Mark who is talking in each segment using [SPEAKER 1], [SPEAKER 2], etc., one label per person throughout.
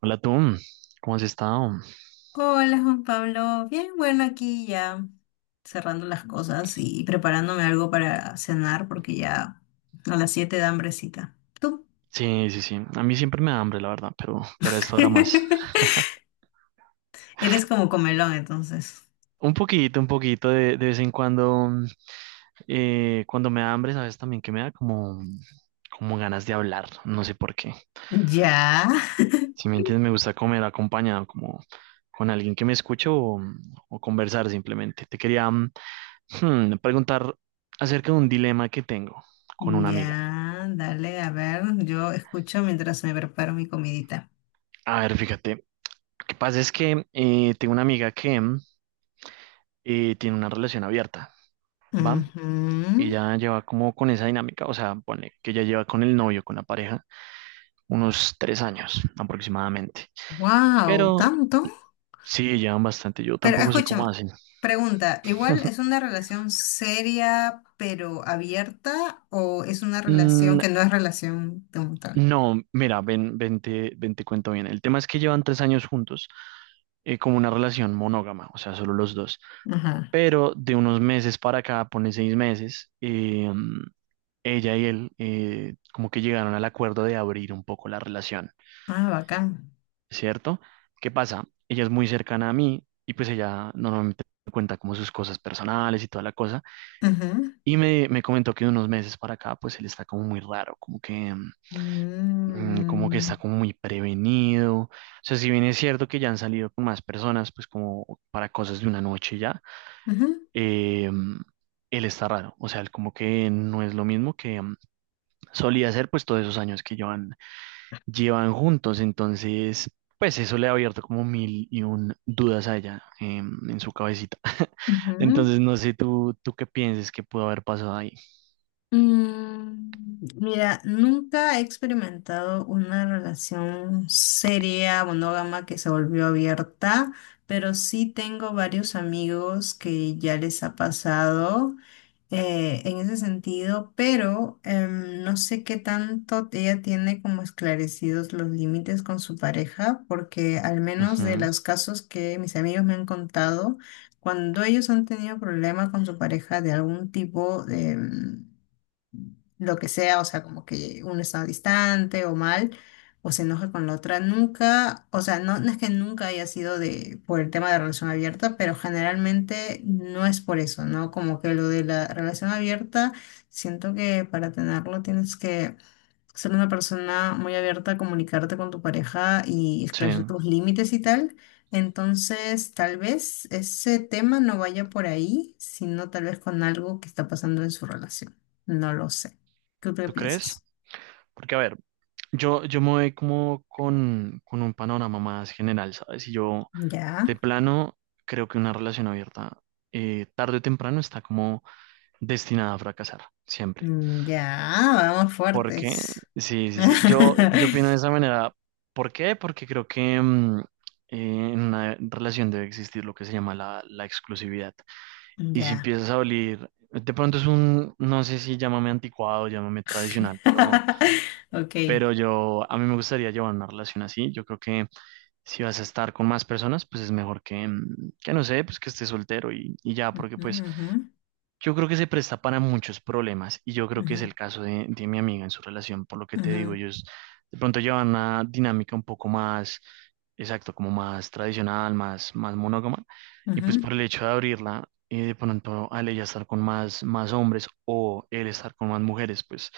[SPEAKER 1] Hola tú, ¿cómo has estado?
[SPEAKER 2] Hola Juan Pablo, bien, bueno, aquí ya cerrando las cosas y preparándome algo para cenar porque ya a las 7 da hambrecita. Tú
[SPEAKER 1] Sí, sí, sí. A mí siempre me da hambre, la verdad, pero esto ahora más.
[SPEAKER 2] eres como comelón, entonces.
[SPEAKER 1] Un poquito de vez en cuando. Cuando me da hambre, sabes también que me da como, como ganas de hablar. No sé por qué.
[SPEAKER 2] Ya,
[SPEAKER 1] Si me entiendes, me gusta comer acompañado, como con alguien que me escuche o conversar simplemente. Te quería preguntar acerca de un dilema que tengo con una amiga.
[SPEAKER 2] ya, dale, a ver, yo escucho mientras me preparo mi comidita.
[SPEAKER 1] A ver, fíjate. Lo que pasa es que tengo una amiga que y tiene una relación abierta, ¿va? Ella lleva como con esa dinámica, o sea, pone que ella lleva con el novio, con la pareja, unos tres años aproximadamente.
[SPEAKER 2] Wow,
[SPEAKER 1] Pero
[SPEAKER 2] ¿tanto?
[SPEAKER 1] sí, llevan bastante, yo
[SPEAKER 2] Pero
[SPEAKER 1] tampoco sé cómo
[SPEAKER 2] escúchame,
[SPEAKER 1] hacen.
[SPEAKER 2] pregunta, ¿igual es una relación seria pero abierta o es una relación
[SPEAKER 1] Mm,
[SPEAKER 2] que no es relación de un montón?
[SPEAKER 1] no, mira, ven, te cuento bien. El tema es que llevan tres años juntos, como una relación monógama, o sea, solo los dos.
[SPEAKER 2] Ajá.
[SPEAKER 1] Pero de unos meses para acá, pone seis meses, ella y él como que llegaron al acuerdo de abrir un poco la relación,
[SPEAKER 2] Ah, bacán.
[SPEAKER 1] ¿cierto? ¿Qué pasa? Ella es muy cercana a mí y pues ella normalmente me cuenta como sus cosas personales y toda la cosa.
[SPEAKER 2] Ujú.
[SPEAKER 1] Y me comentó que de unos meses para acá pues él está como muy raro, como que, como que
[SPEAKER 2] Mm,
[SPEAKER 1] está como muy prevenido. O sea, si bien es cierto que ya han salido con más personas pues como para cosas de una noche ya,
[SPEAKER 2] ujú,
[SPEAKER 1] eh, él está raro. O sea, él como que no es lo mismo que solía hacer pues todos esos años que llevan juntos, entonces, pues eso le ha abierto como mil y un dudas a ella en su cabecita.
[SPEAKER 2] ujú.
[SPEAKER 1] Entonces, no sé tú qué pienses que pudo haber pasado ahí.
[SPEAKER 2] Mm, mira, nunca he experimentado una relación seria, monógama, que se volvió abierta, pero sí tengo varios amigos que ya les ha pasado. En ese sentido, pero no sé qué tanto ella tiene como esclarecidos los límites con su pareja, porque al menos de
[SPEAKER 1] Ujú.
[SPEAKER 2] los casos que mis amigos me han contado, cuando ellos han tenido problemas con su pareja de algún tipo, lo que sea, o sea, como que uno está distante o mal, o se enoja con la otra, nunca, o sea, no, no es que nunca haya sido de, por el tema de relación abierta, pero generalmente no es por eso, ¿no? Como que lo de la relación abierta, siento que para tenerlo tienes que ser una persona muy abierta a comunicarte con tu pareja y
[SPEAKER 1] Sí,
[SPEAKER 2] esclarecer tus límites y tal. Entonces, tal vez ese tema no vaya por ahí, sino tal vez con algo que está pasando en su relación. No lo sé. ¿Tú qué
[SPEAKER 1] ¿tú crees?
[SPEAKER 2] piensas?
[SPEAKER 1] Porque, a ver, yo me voy como con un panorama más general, ¿sabes? Y yo,
[SPEAKER 2] Ya.
[SPEAKER 1] de plano, creo que una relación abierta, tarde o temprano, está como destinada a fracasar, siempre.
[SPEAKER 2] Mm, ya, vamos
[SPEAKER 1] ¿Por qué?
[SPEAKER 2] fuertes.
[SPEAKER 1] Sí, sí, sí. Yo opino de esa manera. ¿Por qué? Porque creo que en una relación debe existir lo que se llama la exclusividad. Y si
[SPEAKER 2] Ya.
[SPEAKER 1] empiezas a oler, de pronto es un, no sé, si llámame anticuado, llámame tradicional,
[SPEAKER 2] Ok.
[SPEAKER 1] pero yo, a mí me gustaría llevar una relación así. Yo creo que si vas a estar con más personas, pues es mejor que, que no sé, pues que estés soltero y ya, porque pues
[SPEAKER 2] Ujú,
[SPEAKER 1] yo creo que se presta para muchos problemas y yo creo que es
[SPEAKER 2] ujú,
[SPEAKER 1] el caso de mi amiga en su relación, por lo que te digo,
[SPEAKER 2] ujú,
[SPEAKER 1] ellos de pronto llevan una dinámica un poco más, exacto, como más tradicional, más monógama y pues por
[SPEAKER 2] ujú,
[SPEAKER 1] el hecho de abrirla y de pronto al ella estar con más hombres o él estar con más mujeres, pues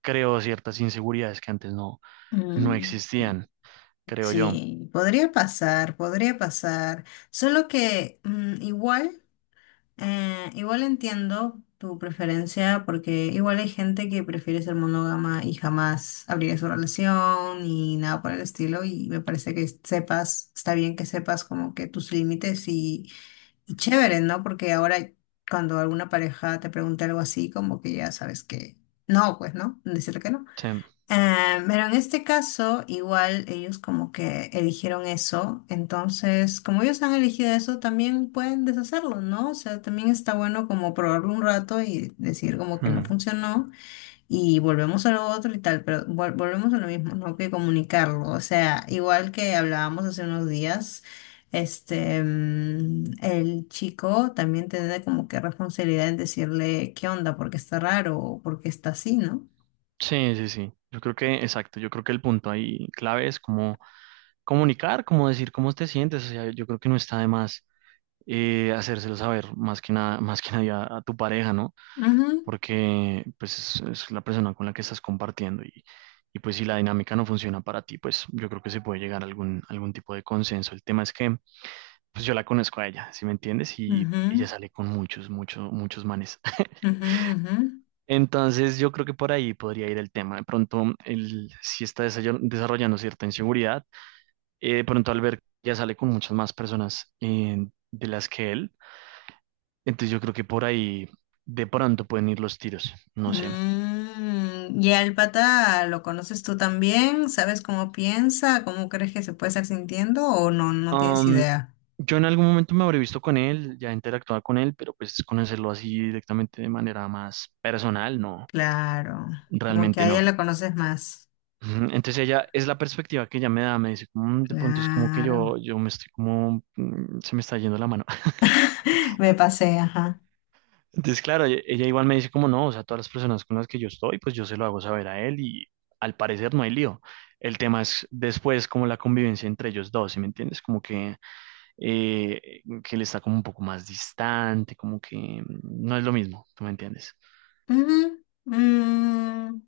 [SPEAKER 1] creo ciertas inseguridades que antes
[SPEAKER 2] ujú.
[SPEAKER 1] no
[SPEAKER 2] Mm,
[SPEAKER 1] existían, creo yo.
[SPEAKER 2] sí, podría pasar, podría pasar. Solo que igual, igual entiendo tu preferencia, porque igual hay gente que prefiere ser monógama y jamás abrir su relación y nada por el estilo. Y me parece que sepas, está bien que sepas como que tus límites y chévere, ¿no? Porque ahora cuando alguna pareja te pregunta algo así, como que ya sabes que no, pues, ¿no? Decirle que no.
[SPEAKER 1] Sí,
[SPEAKER 2] Ah, pero en este caso, igual ellos como que eligieron eso, entonces como ellos han elegido eso, también pueden deshacerlo, ¿no? O sea, también está bueno como probarlo un rato y decir como que no
[SPEAKER 1] mm,
[SPEAKER 2] funcionó y volvemos a lo otro y tal, pero volvemos a lo mismo, ¿no? Que comunicarlo, o sea, igual que hablábamos hace unos días. Este, el chico también tiene como que responsabilidad en decirle qué onda, porque está raro o porque está así, ¿no?
[SPEAKER 1] sí, sí, sí. Yo creo que, exacto, yo creo que el punto ahí clave es como comunicar, como decir cómo te sientes, o sea, yo creo que no está de más, hacérselo saber más que nada, más que nadie a tu pareja, ¿no?
[SPEAKER 2] Ujú,
[SPEAKER 1] Porque pues es la persona con la que estás compartiendo y pues si la dinámica no funciona para ti, pues yo creo que se puede llegar a algún tipo de consenso. El tema es que pues yo la conozco a ella, ¿sí me entiendes? Y ella
[SPEAKER 2] ujú.
[SPEAKER 1] sale con muchos, muchos, muchos manes.
[SPEAKER 2] Ujú, ujú.
[SPEAKER 1] Entonces yo creo que por ahí podría ir el tema. De pronto, él si está desarrollando cierta inseguridad. De pronto Albert ya sale con muchas más personas de las que él. Entonces yo creo que por ahí de pronto pueden ir los tiros, no sé.
[SPEAKER 2] Mm, y al pata lo conoces tú también, ¿sabes cómo piensa? ¿Cómo crees que se puede estar sintiendo? ¿O no, no tienes
[SPEAKER 1] Am,
[SPEAKER 2] idea?
[SPEAKER 1] yo en algún momento me habré visto con él, ya interactuaba con él, pero pues conocerlo así directamente de manera más personal, no,
[SPEAKER 2] Claro, como que
[SPEAKER 1] realmente
[SPEAKER 2] a ella
[SPEAKER 1] no.
[SPEAKER 2] la conoces más.
[SPEAKER 1] Ujú. Entonces ella es la perspectiva que ella me da, me dice, "Mm, de pronto es como que
[SPEAKER 2] Claro,
[SPEAKER 1] yo me estoy como, mm, se me está yendo la mano".
[SPEAKER 2] me pasé, ajá.
[SPEAKER 1] Entonces, claro, ella igual me dice como no, o sea, todas las personas con las que yo estoy, pues yo se lo hago saber a él y al parecer no hay lío. El tema es después como la convivencia entre ellos dos, ¿sí me entiendes? Como que él está como un poco más distante, como que no es lo mismo, ¿tú me entiendes?
[SPEAKER 2] Ujú.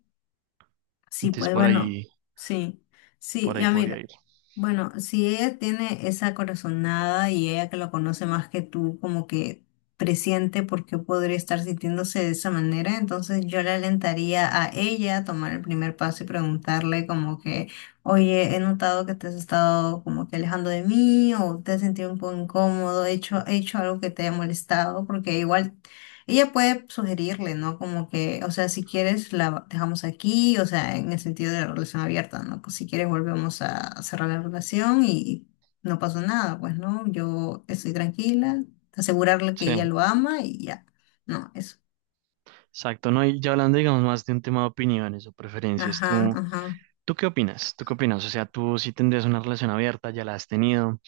[SPEAKER 2] Sí,
[SPEAKER 1] Entonces
[SPEAKER 2] pues bueno, sí, sí,
[SPEAKER 1] por ahí
[SPEAKER 2] ya
[SPEAKER 1] podría
[SPEAKER 2] mira,
[SPEAKER 1] ir.
[SPEAKER 2] bueno, si ella tiene esa corazonada y ella que lo conoce más que tú, como que presiente por qué podría estar sintiéndose de esa manera, entonces yo le alentaría a ella a tomar el primer paso y preguntarle como que, oye, he notado que te has estado como que alejando de mí o te has sentido un poco incómodo, he hecho algo que te haya molestado, porque igual... Ella puede sugerirle, ¿no? Como que, o sea, si quieres la dejamos aquí, o sea, en el sentido de la relación abierta, ¿no? Pues si quieres volvemos a cerrar la relación y no pasó nada, pues, ¿no? Yo estoy tranquila, asegurarle que
[SPEAKER 1] Sí,
[SPEAKER 2] ella lo ama y ya. No, eso.
[SPEAKER 1] exacto, ¿no? Y ya hablando, digamos, más de un tema de opiniones o preferencias,
[SPEAKER 2] Ajá,
[SPEAKER 1] ¿tú,
[SPEAKER 2] ajá.
[SPEAKER 1] tú qué opinas? ¿Tú qué opinas? O sea, ¿tú sí tendrías una relación abierta? ¿Ya la has tenido?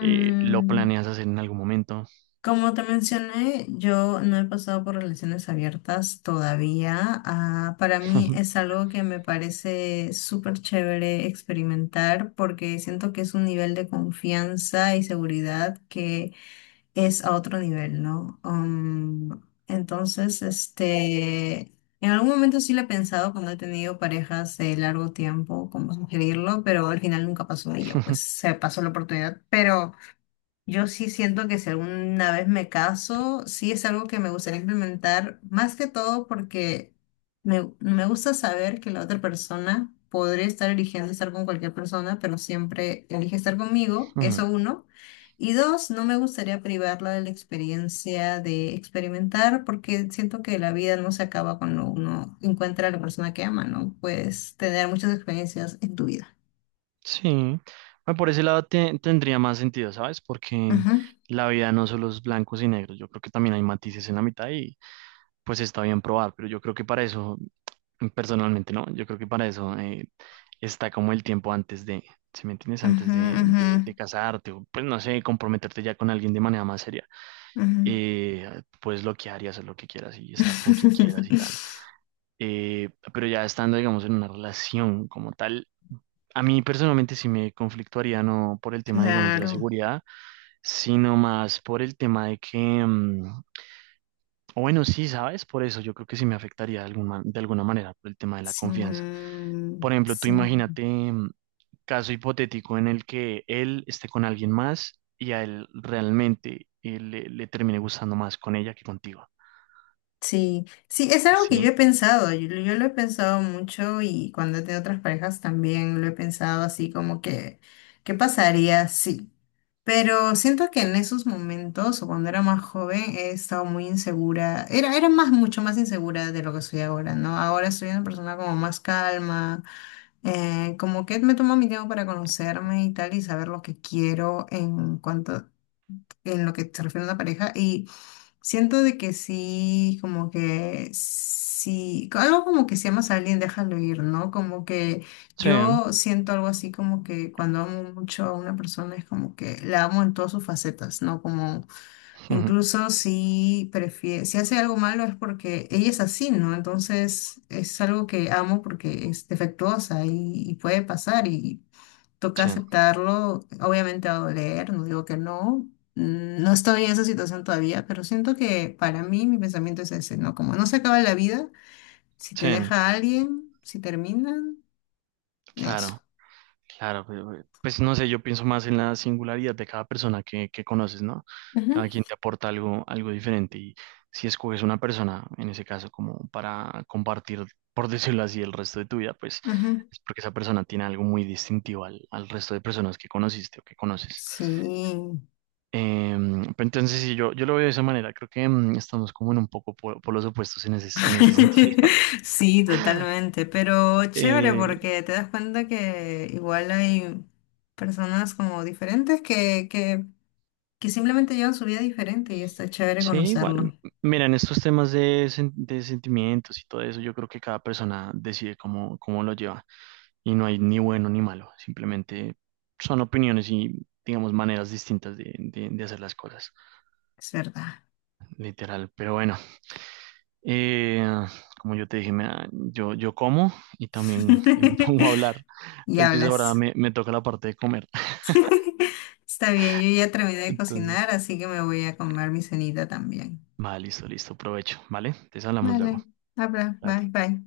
[SPEAKER 1] ¿Lo planeas hacer en algún momento?
[SPEAKER 2] como te mencioné, yo no he pasado por relaciones abiertas todavía. Ah, para mí es algo que me parece súper chévere experimentar porque siento que es un nivel de confianza y seguridad que es a otro nivel, ¿no? Um, entonces, este, en algún momento sí lo he pensado cuando he tenido parejas de largo tiempo, como sugerirlo, pero al final nunca pasó y yo pues se pasó la oportunidad, pero... Yo sí siento que si alguna vez me caso, sí es algo que me gustaría implementar, más que todo porque me gusta saber que la otra persona podría estar eligiendo estar con cualquier persona, pero siempre elige estar conmigo,
[SPEAKER 1] Ujú.
[SPEAKER 2] eso uno. Y dos, no me gustaría privarla de la experiencia de experimentar porque siento que la vida no se acaba cuando uno encuentra a la persona que ama, ¿no? Puedes tener muchas experiencias en tu vida.
[SPEAKER 1] Sí. Bueno, por ese lado tendría más sentido, ¿sabes? Porque
[SPEAKER 2] Ujú,
[SPEAKER 1] la vida no solo es blancos y negros, yo creo que también hay matices en la mitad y pues está bien probar, pero yo creo que para eso, personalmente, ¿no? Yo creo que para eso, está como el tiempo antes de, ¿si me entiendes? Antes
[SPEAKER 2] ujú,
[SPEAKER 1] de,
[SPEAKER 2] ujú,
[SPEAKER 1] de, de casarte o pues no sé, comprometerte ya con alguien de manera más seria,
[SPEAKER 2] ujú.
[SPEAKER 1] puedes bloquear y hacer lo que quieras y estar con quien quieras y tal. Pero ya estando, digamos, en una relación como tal, a mí personalmente sí me conflictuaría, no por el tema, digamos, de la
[SPEAKER 2] Claro,
[SPEAKER 1] seguridad, sino más por el tema de que, o bueno, sí, ¿sabes? Por eso yo creo que sí me afectaría de alguna manera por el tema de la
[SPEAKER 2] sí,
[SPEAKER 1] confianza. Por ejemplo, tú
[SPEAKER 2] sí,
[SPEAKER 1] imagínate, caso hipotético en el que él esté con alguien más y a él realmente, le termine gustando más con ella que contigo.
[SPEAKER 2] sí, sí, es algo que yo he
[SPEAKER 1] ¿Sí?
[SPEAKER 2] pensado, yo lo he pensado mucho y cuando he tenido otras parejas también lo he pensado así como que, ¿qué pasaría si? Pero siento que en esos momentos o cuando era más joven he estado muy insegura, era más, mucho más insegura de lo que soy ahora, ¿no? Ahora soy una persona como más calma. Como que me tomo mi tiempo para conocerme y tal y saber lo que quiero en cuanto en lo que se refiere a una pareja y siento de que sí, como que sí, algo como que si amas a alguien déjalo ir, ¿no? Como que
[SPEAKER 1] Sí,
[SPEAKER 2] yo siento algo así como que cuando amo mucho a una persona es como que la amo en todas sus facetas, ¿no? Como
[SPEAKER 1] ujú,
[SPEAKER 2] incluso si prefiere, si hace algo malo es porque ella es así, ¿no? Entonces es algo que amo porque es defectuosa y puede pasar y toca
[SPEAKER 1] sí,
[SPEAKER 2] aceptarlo. Obviamente va a doler, no digo que no. No estoy en esa situación todavía, pero siento que para mí mi pensamiento es ese, ¿no? Como no se acaba la vida, si te
[SPEAKER 1] sí,
[SPEAKER 2] deja alguien, si terminan, eso.
[SPEAKER 1] claro. Claro, pues pues, no sé, yo pienso más en la singularidad de cada persona que conoces, ¿no?
[SPEAKER 2] Ujú.
[SPEAKER 1] Cada quien te aporta algo, algo diferente y si escoges una persona, en ese caso, como para compartir, por decirlo así, el resto de tu vida, pues
[SPEAKER 2] Ujú.
[SPEAKER 1] es porque esa persona tiene algo muy distintivo al resto de personas que conociste o que conoces.
[SPEAKER 2] Sí.
[SPEAKER 1] Pero entonces, sí, yo lo veo de esa manera, creo que estamos como en un poco por los opuestos en ese sentido.
[SPEAKER 2] Sí, totalmente, pero chévere
[SPEAKER 1] Eh,
[SPEAKER 2] porque te das cuenta que igual hay personas como diferentes que simplemente llevan su vida diferente y está chévere
[SPEAKER 1] sí, igual.
[SPEAKER 2] conocerlo,
[SPEAKER 1] Mira, en estos temas de, de sentimientos y todo eso, yo creo que cada persona decide cómo, cómo lo lleva y no hay ni bueno ni malo, simplemente son opiniones y, digamos, maneras distintas de hacer las cosas,
[SPEAKER 2] es verdad.
[SPEAKER 1] literal. Pero bueno, eh, como yo te dije, yo como y también me pongo a hablar,
[SPEAKER 2] Y
[SPEAKER 1] entonces ahora
[SPEAKER 2] hablas.
[SPEAKER 1] me toca la parte de comer.
[SPEAKER 2] Está bien, yo ya terminé de cocinar,
[SPEAKER 1] Entonces,
[SPEAKER 2] así que me voy a comer mi cenita también.
[SPEAKER 1] va, listo, listo, provecho, ¿vale? Te hablamos luego.
[SPEAKER 2] Vale, habla, bye,
[SPEAKER 1] Cuídate.
[SPEAKER 2] bye.